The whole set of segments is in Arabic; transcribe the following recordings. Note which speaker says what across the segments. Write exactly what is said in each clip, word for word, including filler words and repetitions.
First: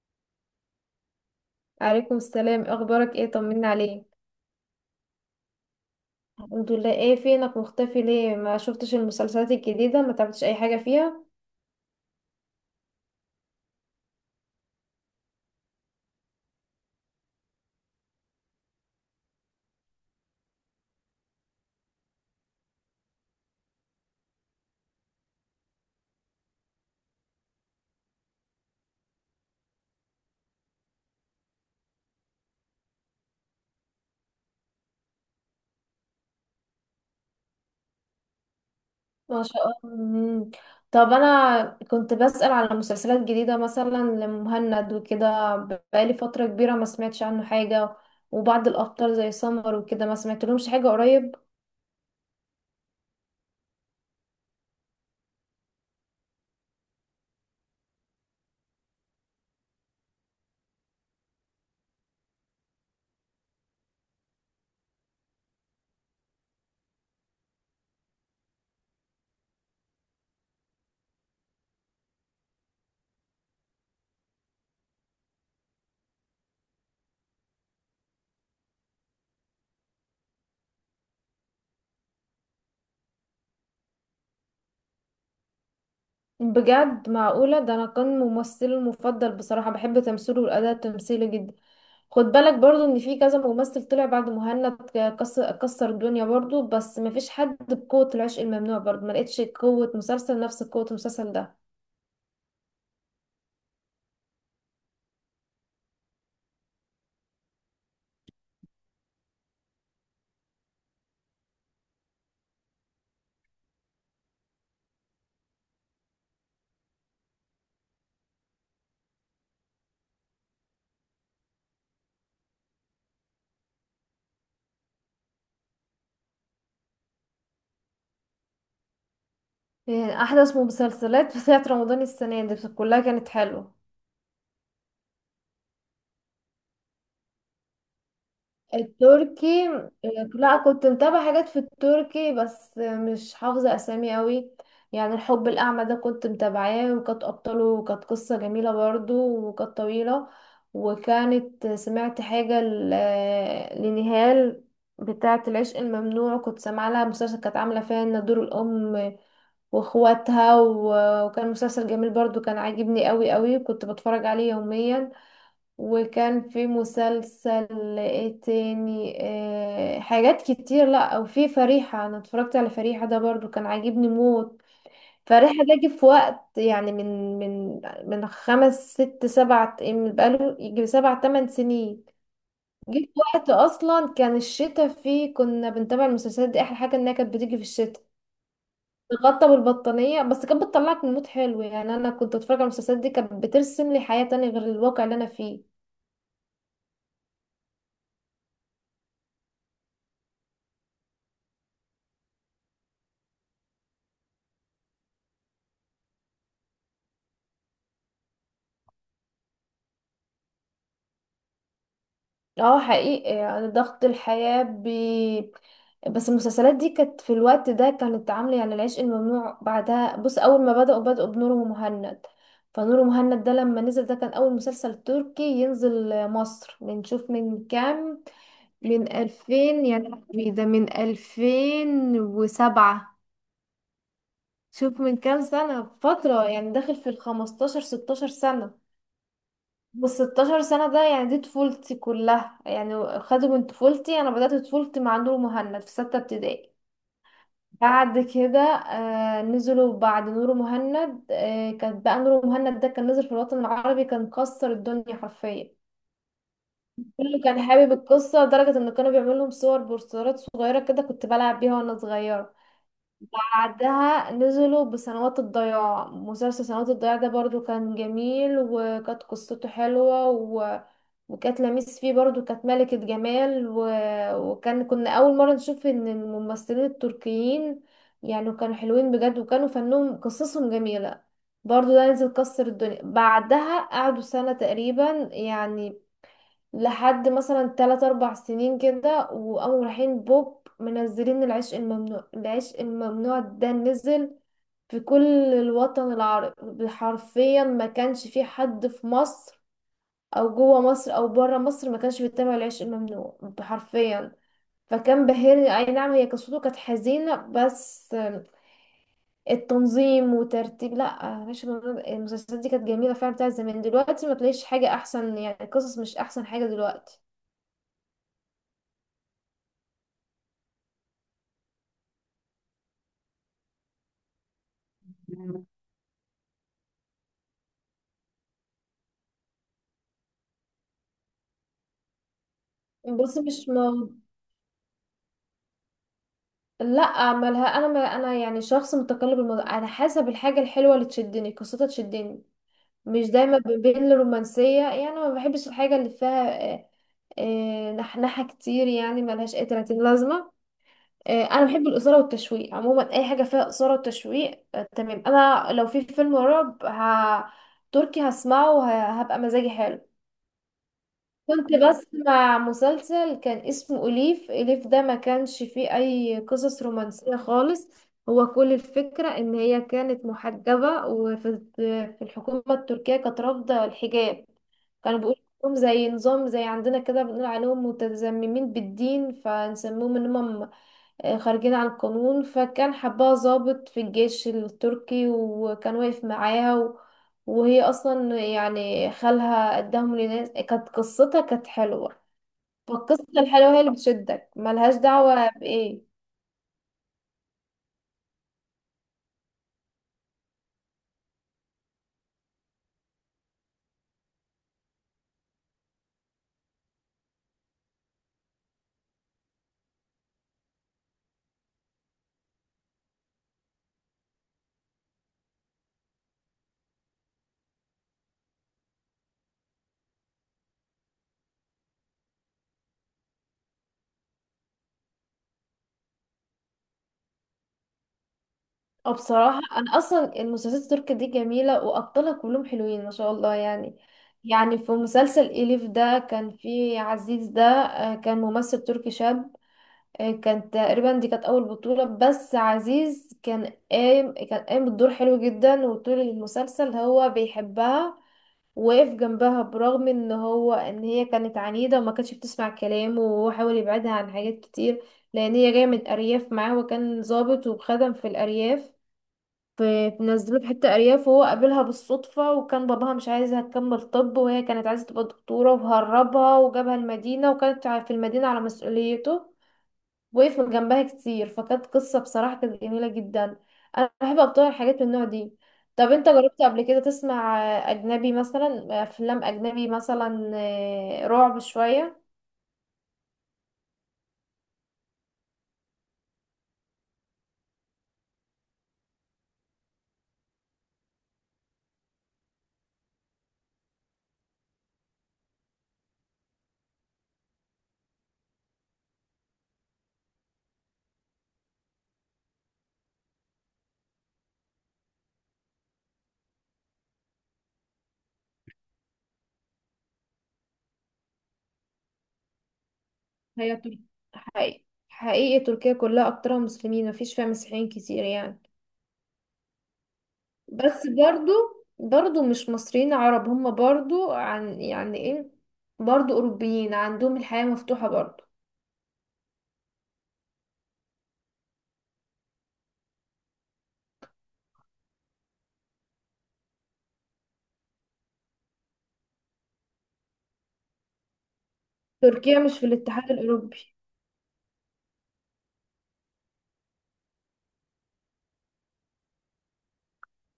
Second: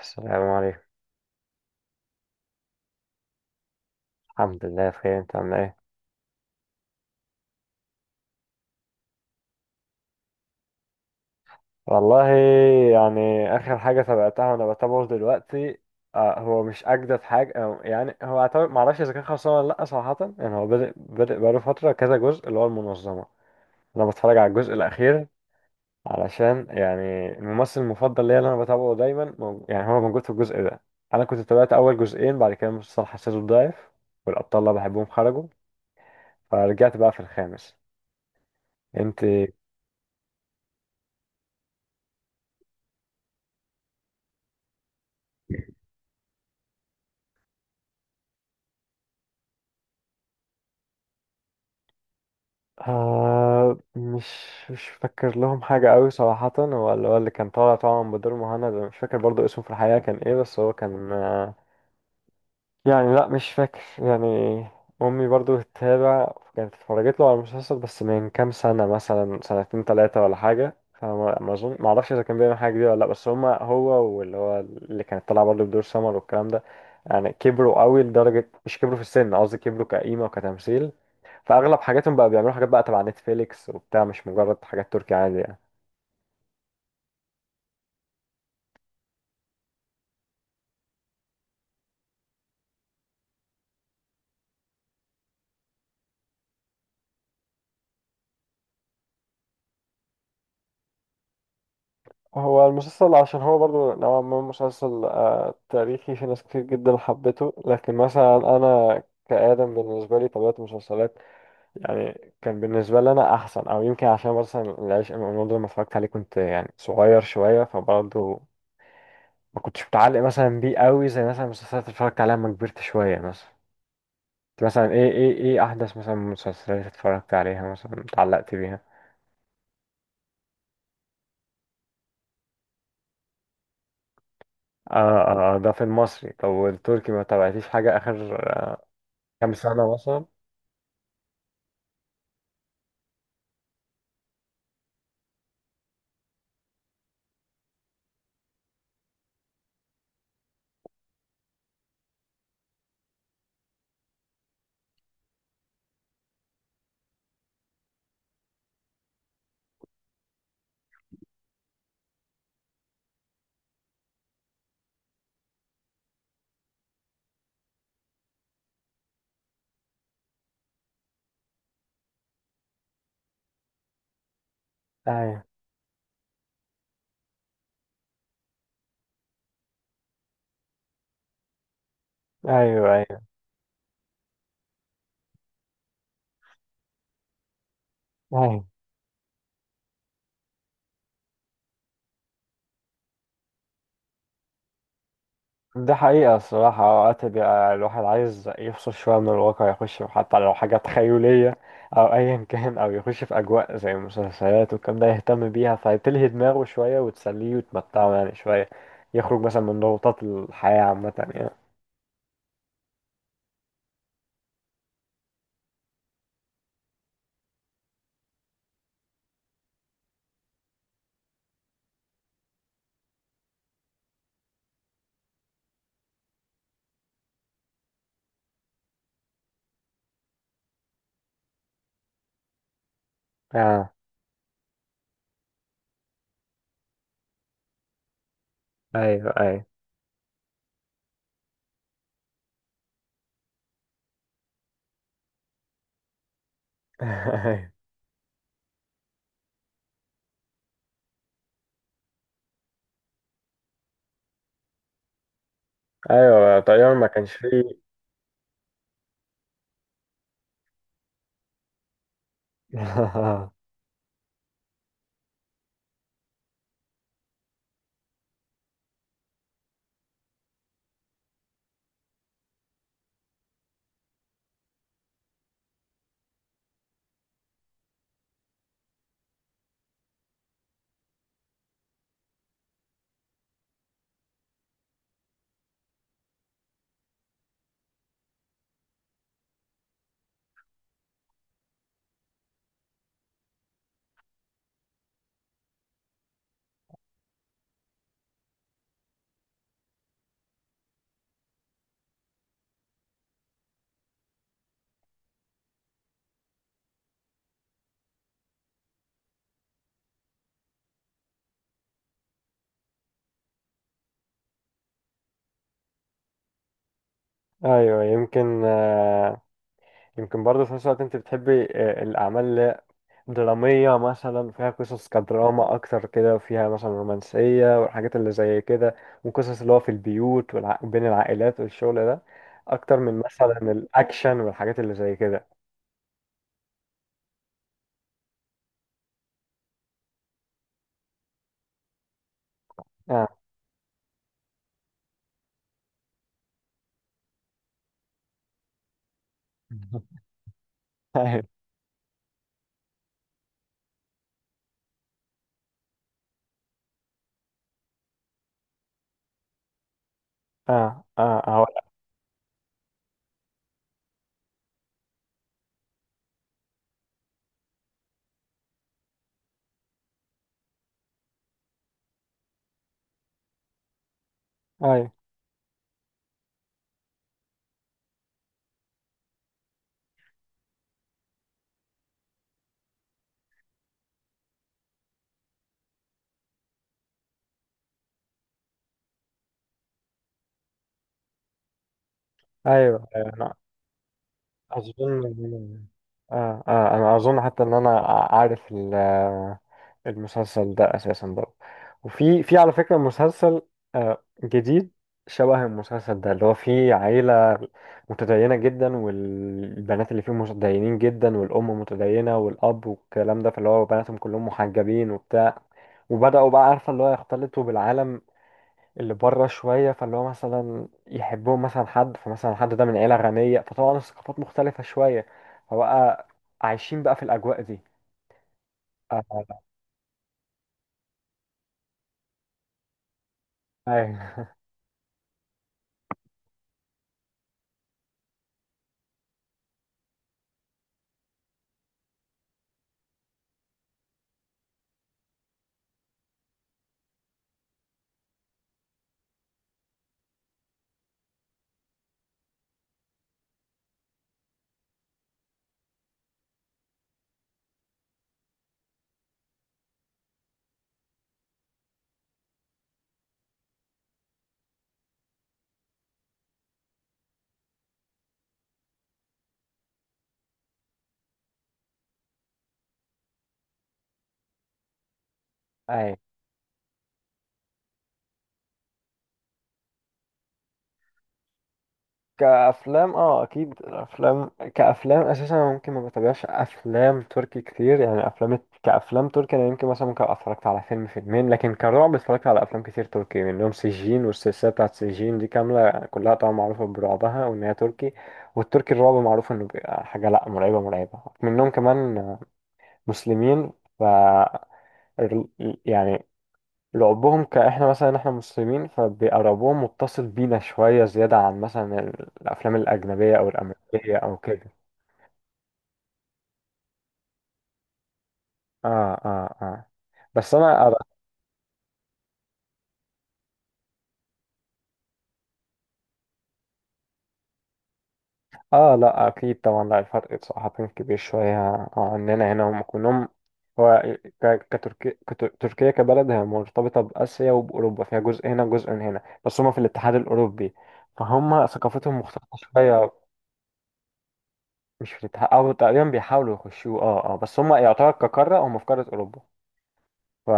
Speaker 1: السلام عليكم.
Speaker 2: عليكم السلام، إيه اخبارك؟ ايه طمنا عليك.
Speaker 1: الحمد لله بخير، انت عامل ايه؟
Speaker 2: الحمد لله. ايه فينك مختفي؟ ليه ما شفتش المسلسلات الجديدة؟ ما تعبتش اي حاجة فيها؟
Speaker 1: والله يعني اخر حاجه تابعتها وانا بتابعه دلوقتي آه، هو مش اجدد حاجه أو يعني هو اعتبر معرفش اذا كان خلصان ولا لا، صراحه يعني هو بدأ بدأ بقاله فتره كذا جزء اللي هو المنظمه. انا بتفرج على الجزء الاخير علشان يعني الممثل المفضل ليا اللي انا بتابعه دايما، مو- يعني هو موجود في الجزء ده. انا كنت تابعت اول جزئين، بعد كده المسلسل حسيته ضعيف والابطال اللي بحبهم خرجوا، فرجعت بقى في الخامس. انت؟
Speaker 2: ما شاء الله. مم. طب انا كنت بسأل على مسلسلات جديدة مثلا لمهند وكده، بقالي فترة كبيرة ما سمعتش عنه حاجة. وبعض الابطال زي سمر وكده ما سمعتلهمش حاجة قريب.
Speaker 1: آه مش مش فاكر لهم حاجة قوي صراحة، هو اللي هو اللي كان طالع طبعا بدور مهند أنا مش فاكر برضو اسمه في الحقيقة كان ايه، بس هو كان آه، يعني لا مش فاكر يعني. امي برضو بتتابع، كانت اتفرجت له على المسلسل بس من كام سنه، مثلا سنتين ثلاثه ولا حاجه، فما ما اظن ما اعرفش اذا كان بيعمل حاجه جديده ولا لا، بس هما هو واللي هو اللي كانت طالعه برضو بدور سمر والكلام ده يعني كبروا قوي، لدرجه مش كبروا في السن، قصدي كبروا كقيمه وكتمثيل. فاغلب حاجاتهم بقى بيعملوا حاجات بقى تبع نتفليكس وبتاع، مش مجرد حاجات تركي عادي يعني.
Speaker 2: بجد؟ معقولة؟ ده انا كان ممثلي المفضل بصراحة، بحب تمثيله والاداء التمثيلي جدا. خد بالك برضو ان في كذا ممثل طلع بعد مهند، كسر كسر الدنيا برضو، بس مفيش حد بقوة العشق الممنوع. برضو ما لقيتش قوة مسلسل نفس قوة المسلسل ده.
Speaker 1: هو المسلسل عشان هو برضو نوعا ما مسلسل آه، تاريخي، في ناس كتير جدا حبته، لكن مثلا انا كآدم بالنسبة لي طبيعة المسلسلات يعني كان بالنسبة لي انا احسن، او يمكن عشان مثلا العشق الممنوع ده لما اتفرجت عليه كنت يعني صغير شوية، فبرضو ما كنتش متعلق مثلا بيه قوي زي مثلا المسلسلات اللي اتفرجت عليها لما كبرت شوية مثلا. أنت مثلا ايه، ايه ايه احدث مثلا مسلسلات اتفرجت عليها مثلا اتعلقت بيها؟
Speaker 2: يعني احدث مسلسلات بتاعت رمضان السنة دي كلها كانت حلوة.
Speaker 1: اه اه، آه، ده في المصري، طب والتركي ما تابعتيش حاجة اخر كام
Speaker 2: التركي، آه،
Speaker 1: سنة مثلا؟
Speaker 2: لا، كنت متابعة حاجات في التركي، بس آه، مش حافظة أسامي قوي. يعني الحب الأعمى ده كنت متابعاه، وكانت أبطاله، وكانت قصة جميلة برضو، وكانت طويلة. وكانت سمعت حاجة ل- آه، لنهال بتاعة العشق الممنوع، كنت سامعة لها مسلسل كانت عاملة فيها إن دور الأم واخواتها، و- وكان مسلسل جميل برضو، كان عاجبني قوي قوي، كنت بتفرج عليه يوميا. وكان في مسلسل ايه تاني؟ آه حاجات كتير. لا، او في فريحة. انا اتفرجت على فريحة ده برضو، كان عاجبني موت.
Speaker 1: ايوه
Speaker 2: فريحة ده جه في وقت يعني من من من خمس ست سبع، من بقاله يجي سبع تمن سنين.
Speaker 1: ايوه.
Speaker 2: جه في
Speaker 1: ايوه
Speaker 2: وقت اصلا كان الشتاء فيه، كنا بنتابع المسلسلات دي، احلى حاجة انها كانت بتيجي في الشتاء،
Speaker 1: ايوه،
Speaker 2: تغطى بالبطانية، بس كانت بتطلعك من مود حلو. يعني انا كنت اتفرج على المسلسلات دي، كانت بترسم لي حياة تانية غير الواقع اللي انا فيه.
Speaker 1: ده حقيقة الصراحة، اوقات بيبقى الواحد عايز يفصل شوية من الواقع، يخش في حتى لو حاجة تخيلية او ايا كان، او يخش في اجواء زي المسلسلات والكلام ده، يهتم بيها فتلهي دماغه شوية وتسليه وتمتعه يعني شوية، يخرج مثلا من ضغوطات الحياة عامة يعني.
Speaker 2: اه حقيقي، يعني ضغط الحياة بي... بس المسلسلات دي كانت في الوقت ده كانت عاملة يعني. العشق الممنوع بعدها، بص، أول ما بدأوا بدأوا بنور ومهند. فنور ومهند ده لما نزل، ده كان أول مسلسل تركي ينزل مصر، بنشوف من كام، من ألفين، يعني إيه ده، من ألفين وسبعة.
Speaker 1: اه،
Speaker 2: شوف من كام سنة، فترة يعني داخل في الخمستاشر ستاشر سنة.
Speaker 1: ايوه ايوه.
Speaker 2: والستاشر سنة ده يعني دي طفولتي كلها يعني، خدوا من طفولتي. أنا بدأت طفولتي مع نور مهند في ستة ابتدائي. بعد كده آه نزلوا بعد نور مهند، آه كانت بقى نور مهند ده كان نزل في الوطن العربي، كان كسر الدنيا حرفيا.
Speaker 1: ايوه ايوه، طيب ما كانش
Speaker 2: كله كان
Speaker 1: فيه.
Speaker 2: حابب القصة لدرجة إن كانوا بيعملوا لهم صور بوسترات صغيرة كده، كنت بلعب بيها وأنا صغيرة. بعدها نزلوا بسنوات الضياع، مسلسل سنوات الضياع ده برضو كان جميل، وكانت قصته حلوة و... وكانت لميس فيه برضو، كانت ملكة جمال و... وكان كنا أول مرة نشوف إن الممثلين التركيين يعني كانوا حلوين بجد، وكانوا فنهم قصصهم جميلة. برضو ده نزل، كسر الدنيا. بعدها قعدوا سنة تقريبا يعني، لحد مثلا تلات أربع سنين كده، وقاموا رايحين بوب منزلين العشق الممنوع. العشق الممنوع ده نزل في كل الوطن العربي حرفيا، ما كانش في حد في مصر أو جوه مصر أو بره مصر ما كانش بيتابع العشق الممنوع حرفيا. فكان بهرني، أي نعم هي قصته كانت حزينة، بس التنظيم وترتيب، لا العشق الممنوع، المسلسلات دي كانت جميلة فعلا بتاعت زمان. دلوقتي ما تلاقيش حاجة أحسن، يعني القصص مش أحسن حاجة دلوقتي.
Speaker 1: ايوه، يمكن آه، يمكن برضه في نفس الوقت انت بتحبي آه، الاعمال درامية، مثلا فيها قصص كدراما أكتر كده، فيها مثلا رومانسية والحاجات اللي زي كده، وقصص اللي هو في البيوت والع... بين العائلات والشغل ده، أكتر من
Speaker 2: بص مش
Speaker 1: مثلا
Speaker 2: موضوع،
Speaker 1: الأكشن والحاجات اللي زي كده.
Speaker 2: لا مالها انا، ما انا يعني شخص متقلب، الموضوع على حسب الحاجه الحلوه اللي تشدني، قصتها تشدني،
Speaker 1: آه.
Speaker 2: مش دايما ب- بين الرومانسيه. يعني ما بحبش الحاجه اللي فيها آه، آه، نحنحه كتير، يعني ملهاش اي ثلاثين لازمه. آه،
Speaker 1: أيوة.
Speaker 2: انا بحب الاثاره والتشويق عموما، اي حاجه فيها اثاره وتشويق آه، تمام. انا لو في فيلم رعب ه- تركي هسمعه وهبقى مزاجي حلو.
Speaker 1: آه آه
Speaker 2: كنت
Speaker 1: هقول.
Speaker 2: بسمع مسلسل كان اسمه أليف. أليف ده ما كانش فيه أي قصص رومانسية خالص، هو كل الفكرة إن هي كانت محجبة، وفي في الحكومة التركية كانت رافضة الحجاب.
Speaker 1: أيوة
Speaker 2: كانوا بيقولوا إنهم زي نظام زي عندنا كده، بنقول عليهم متزممين بالدين، فنسموهم إن هم آه، خارجين عن القانون. فكان حبها ضابط في الجيش التركي، وكان واقف معاها و... وهي اصلا يعني خالها قدامهم لناس، كانت قصتها كانت حلوة.
Speaker 1: أيوة
Speaker 2: فالقصة
Speaker 1: أيوة.
Speaker 2: الحلوة هي اللي بتشدك، ملهاش دعوة
Speaker 1: أظن
Speaker 2: بإيه.
Speaker 1: آه آه، أنا أظن حتى إن أنا عارف ال- المسلسل ده أساسا برضه، وفي في على فكرة مسلسل آه جديد شبه المسلسل ده، اللي هو فيه عيلة متدينة جدا، والبنات اللي فيه متدينين جدا، والأم متدينة والأب والكلام ده، فاللي هو بناتهم كلهم محجبين وبتاع، وبدأوا بقى عارفة اللي هو يختلطوا بالعالم اللي بره شوية، فاللي هو مثلا يحبهم مثلا حد، فمثلا حد ده من عيلة غنية، فطبعا الثقافات مختلفة شوية، فبقى عايشين بقى في الأجواء دي.
Speaker 2: أو
Speaker 1: آه،
Speaker 2: بصراحة أنا أصلا المسلسلات التركية دي جميلة وأبطالها كلهم حلوين ما شاء الله يعني.
Speaker 1: أيوة.
Speaker 2: يعني في مسلسل إليف ده كان فيه عزيز ده، آه، كان ممثل تركي شاب، آه، كانت تقريبا دي كانت اول بطولة، بس عزيز كان قايم كان قايم بالدور حلو جدا. وطول المسلسل هو بيحبها، وقف جنبها، برغم ان هو ان هي كانت عنيدة وما كانتش بتسمع كلامه، وهو حاول يبعدها عن حاجات كتير لان هي جاية من الارياف معاه، وكان ضابط وخدم في الارياف، في نزلوه في حتة ارياف، وهو قابلها بالصدفة، وكان باباها مش عايزها تكمل طب، وهي كانت عايزة تبقى دكتورة، وهربها وجابها المدينة، وكانت في المدينة على مسؤوليته، وقف من جنبها كتير. فكانت قصة بصراحة كانت جميلة جدا. أنا بحب أبطل الحاجات من النوع دي. طب
Speaker 1: أيوة.
Speaker 2: أنت جربت قبل كده تسمع آه، أجنبي، مثلا أفلام أجنبي، مثلا آه، رعب شوية؟
Speaker 1: كأفلام اه أكيد، الأفلام كأفلام أساسا أنا ممكن ما بتابعش أفلام تركي كتير، يعني أفلام كأفلام تركي أنا يمكن مثلا ممكن أبقى اتفرجت على فيلم فيلمين، لكن كرعب اتفرجت على أفلام كتير تركي، منهم سجين والسلسلة بتاعت سجين دي كاملة كلها طبعا معروفة برعبها وإن هي تركي. والتركي الرعب معروف إنه بيبقى حاجة لأ مرعبة مرعبة، منهم كمان مسلمين، ف يعني لعبهم كاحنا مثلا، احنا مسلمين فبيبقى رعبهم متصل بينا شوية زيادة عن مثلا الأفلام الأجنبية أو
Speaker 2: هي تر-
Speaker 1: الأمريكية أو كده.
Speaker 2: حقيقي حقيقي تركيا كلها أكترها مسلمين، مفيش فيها مسيحيين كتير يعني.
Speaker 1: اه اه اه، بس أنا أرى.
Speaker 2: بس برضو برضو مش مصريين عرب هم، برضو عن يعني إيه، برضو أوروبيين، عندهم الحياة مفتوحة برضو.
Speaker 1: اه لا أكيد طبعا، لا الفرق بصراحة كان كبير شوية عننا هنا، هم كلهم هو ك- كتركي- كت- تركيا كبلد هي مرتبطة بآسيا وبأوروبا، فيها جزء هنا وجزء من هنا، بس هم في الاتحاد الأوروبي، فهم ثقافتهم مختلفة
Speaker 2: تركيا مش في
Speaker 1: شوية.
Speaker 2: الاتحاد الأوروبي.
Speaker 1: مش في الاتحاد أو تقريبا بيحاولوا يخشوه، اه اه، بس هم يعتبر كقارة هم في قارة أوروبا ف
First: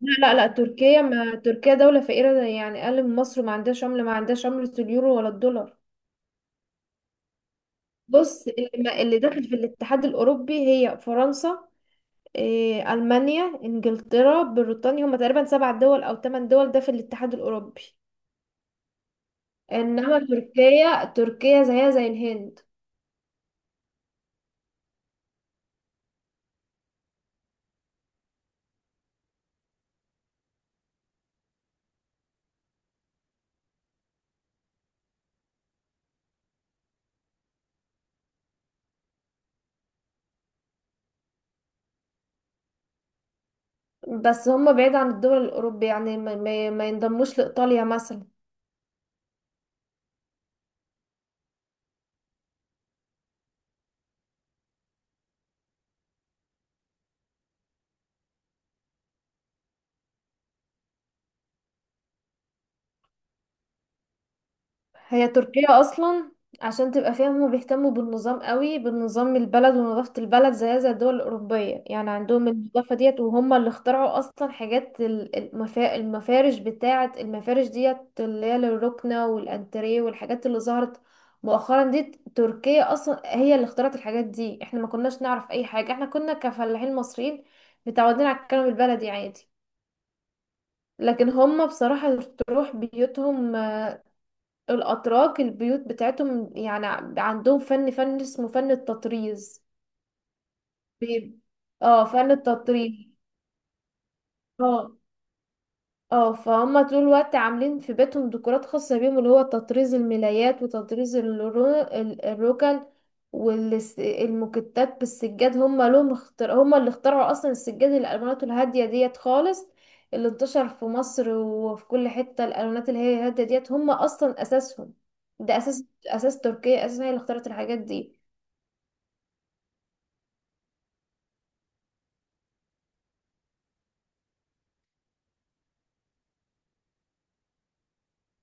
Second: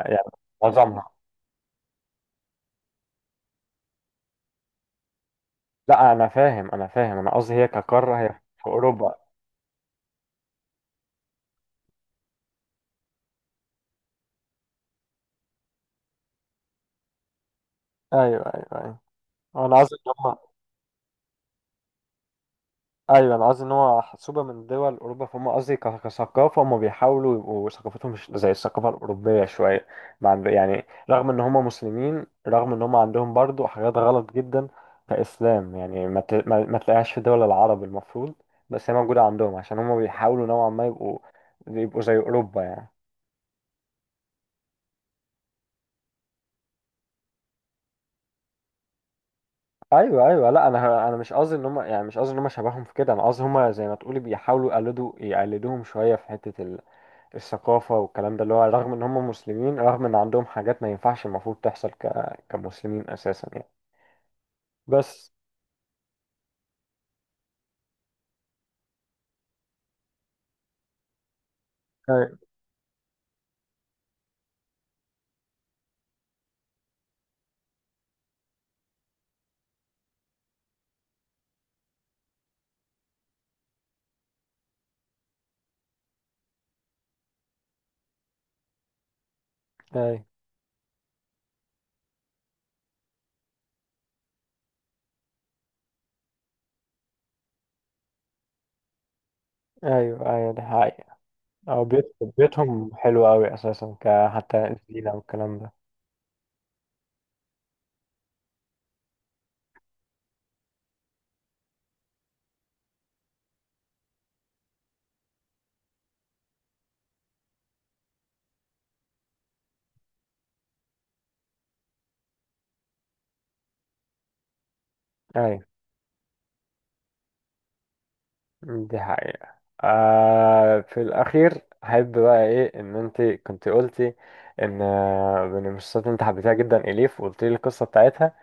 Speaker 2: لا
Speaker 1: يعني
Speaker 2: لا لا، تركيا،
Speaker 1: معظمها.
Speaker 2: ما تركيا دولة فقيرة زي يعني أقل من مصر، ما عندهاش عملة، ما عندهاش عملة اليورو ولا الدولار.
Speaker 1: لا انا فاهم، انا فاهم، انا قصدي هي كقارة هي
Speaker 2: بص
Speaker 1: في
Speaker 2: اللي, ما
Speaker 1: اوروبا.
Speaker 2: اللي داخل في الاتحاد الأوروبي هي فرنسا، إيه، ألمانيا، إنجلترا، بريطانيا، هما تقريبا سبع دول أو ثمان دول ده في الاتحاد الأوروبي.
Speaker 1: ايوه ايوه ايوه، انا قصدي ان
Speaker 2: إنما
Speaker 1: هم
Speaker 2: تركيا تركيا زيها زي الهند.
Speaker 1: ايوه، انا قصدي ان هو حسوبة من دول اوروبا، فهم قصدي ك- كثقافة هم بيحاولوا يبقوا ثقافتهم مش زي الثقافة الاوروبية شوية، ما عند- يعني رغم ان هم مسلمين، رغم ان هم عندهم برضو حاجات غلط جدا كاسلام، يعني ما ت- ما ما تلاقيهاش في دول العرب المفروض، بس هي موجودة عندهم عشان هم بيحاولوا نوعا ما يبقوا يبقوا زي اوروبا يعني.
Speaker 2: بس هما بعيد عن الدول الأوروبية، يعني ما, ما ما ينضموش لإيطاليا مثلا.
Speaker 1: ايوه ايوه، لا انا انا مش قصدي ان هم يعني، مش قصدي ان هم شبههم في كده، انا قصدي هم زي ما تقولي بيحاولوا يقلدوا يقلدوهم شويه في حته ال- الثقافه والكلام ده، اللي هو رغم ان هم مسلمين، رغم ان عندهم حاجات ما ينفعش المفروض تحصل ك... كمسلمين اساسا يعني.
Speaker 2: هي
Speaker 1: بس
Speaker 2: تركيا اصلا، عشان تبقى فاهم، هما بيهتموا بالنظام قوي، بالنظام البلد ونظافة البلد، زي زي الدول الأوروبية، يعني
Speaker 1: ايوه
Speaker 2: عندهم النظافة ديت، وهم اللي اخترعوا اصلا حاجات ال- المفا... المفارش، بتاعة المفارش ديت اللي هي للركنة والانتريه والحاجات اللي ظهرت مؤخرا دي. تركيا اصلا هي اللي اخترعت الحاجات دي. احنا ما كناش نعرف اي حاجة، احنا كنا كفلاحين مصريين متعودين على الكلام البلدي عادي.
Speaker 1: ايوه.
Speaker 2: لكن هم بصراحة، تروح بيوتهم الأتراك، البيوت بتاعتهم يعني عندهم فن فن اسمه فن التطريز.
Speaker 1: ايوه ايوه، ده حقيقة.
Speaker 2: بي-
Speaker 1: او
Speaker 2: اه
Speaker 1: بيت
Speaker 2: فن
Speaker 1: بيتهم
Speaker 2: التطريز.
Speaker 1: حلو قوي اساسا ك حتى
Speaker 2: اه
Speaker 1: الزينه والكلام ده.
Speaker 2: اه، فهم طول الوقت عاملين في بيتهم ديكورات خاصة بيهم، اللي هو تطريز الملايات وتطريز الرو... ال- الركن، والموكيتات بالسجاد. هم لهم اختر... هم اللي اخترعوا اصلا السجاد، الالوانات الهادية ديت خالص اللي انتشر في مصر وفي كل حتة، الالوانات اللي هي هادية ديت هم اصلا اساسهم. ده
Speaker 1: ايوه
Speaker 2: اساس اساس تركيا اساسا هي اللي اخترعت الحاجات دي.
Speaker 1: دي حقيقة. آه في الأخير أحب بقى إيه، إن أنت كنت قلتي إن آه، بين المشخصات أنت حبيتها جدا إليف، وقلت لي القصة بتاعتها،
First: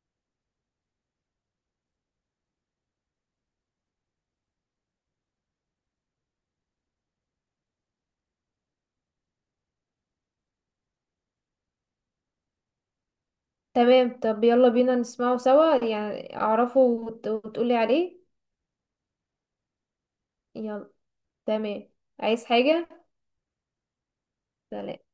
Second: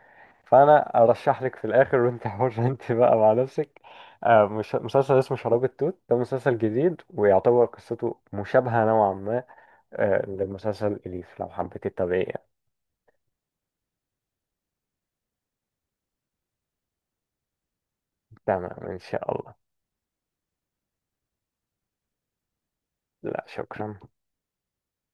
Speaker 1: فأنا أرشح لك في الآخر وأنت حرة أنت بقى مع نفسك. آه، مش مسلسل اسمه شراب التوت، ده مسلسل جديد ويعتبر قصته مشابهة نوعا ما آه لمسلسل إليف، لو حبيتي تتابعيه يعني.
Speaker 2: تمام. طب يلا بينا نسمعه سوا، يعني اعرفه وت... وتقولي عليه.
Speaker 1: تمام إن شاء الله.
Speaker 2: يلا. تمام. عايز حاجة؟
Speaker 1: لا شكرا.
Speaker 2: سلام.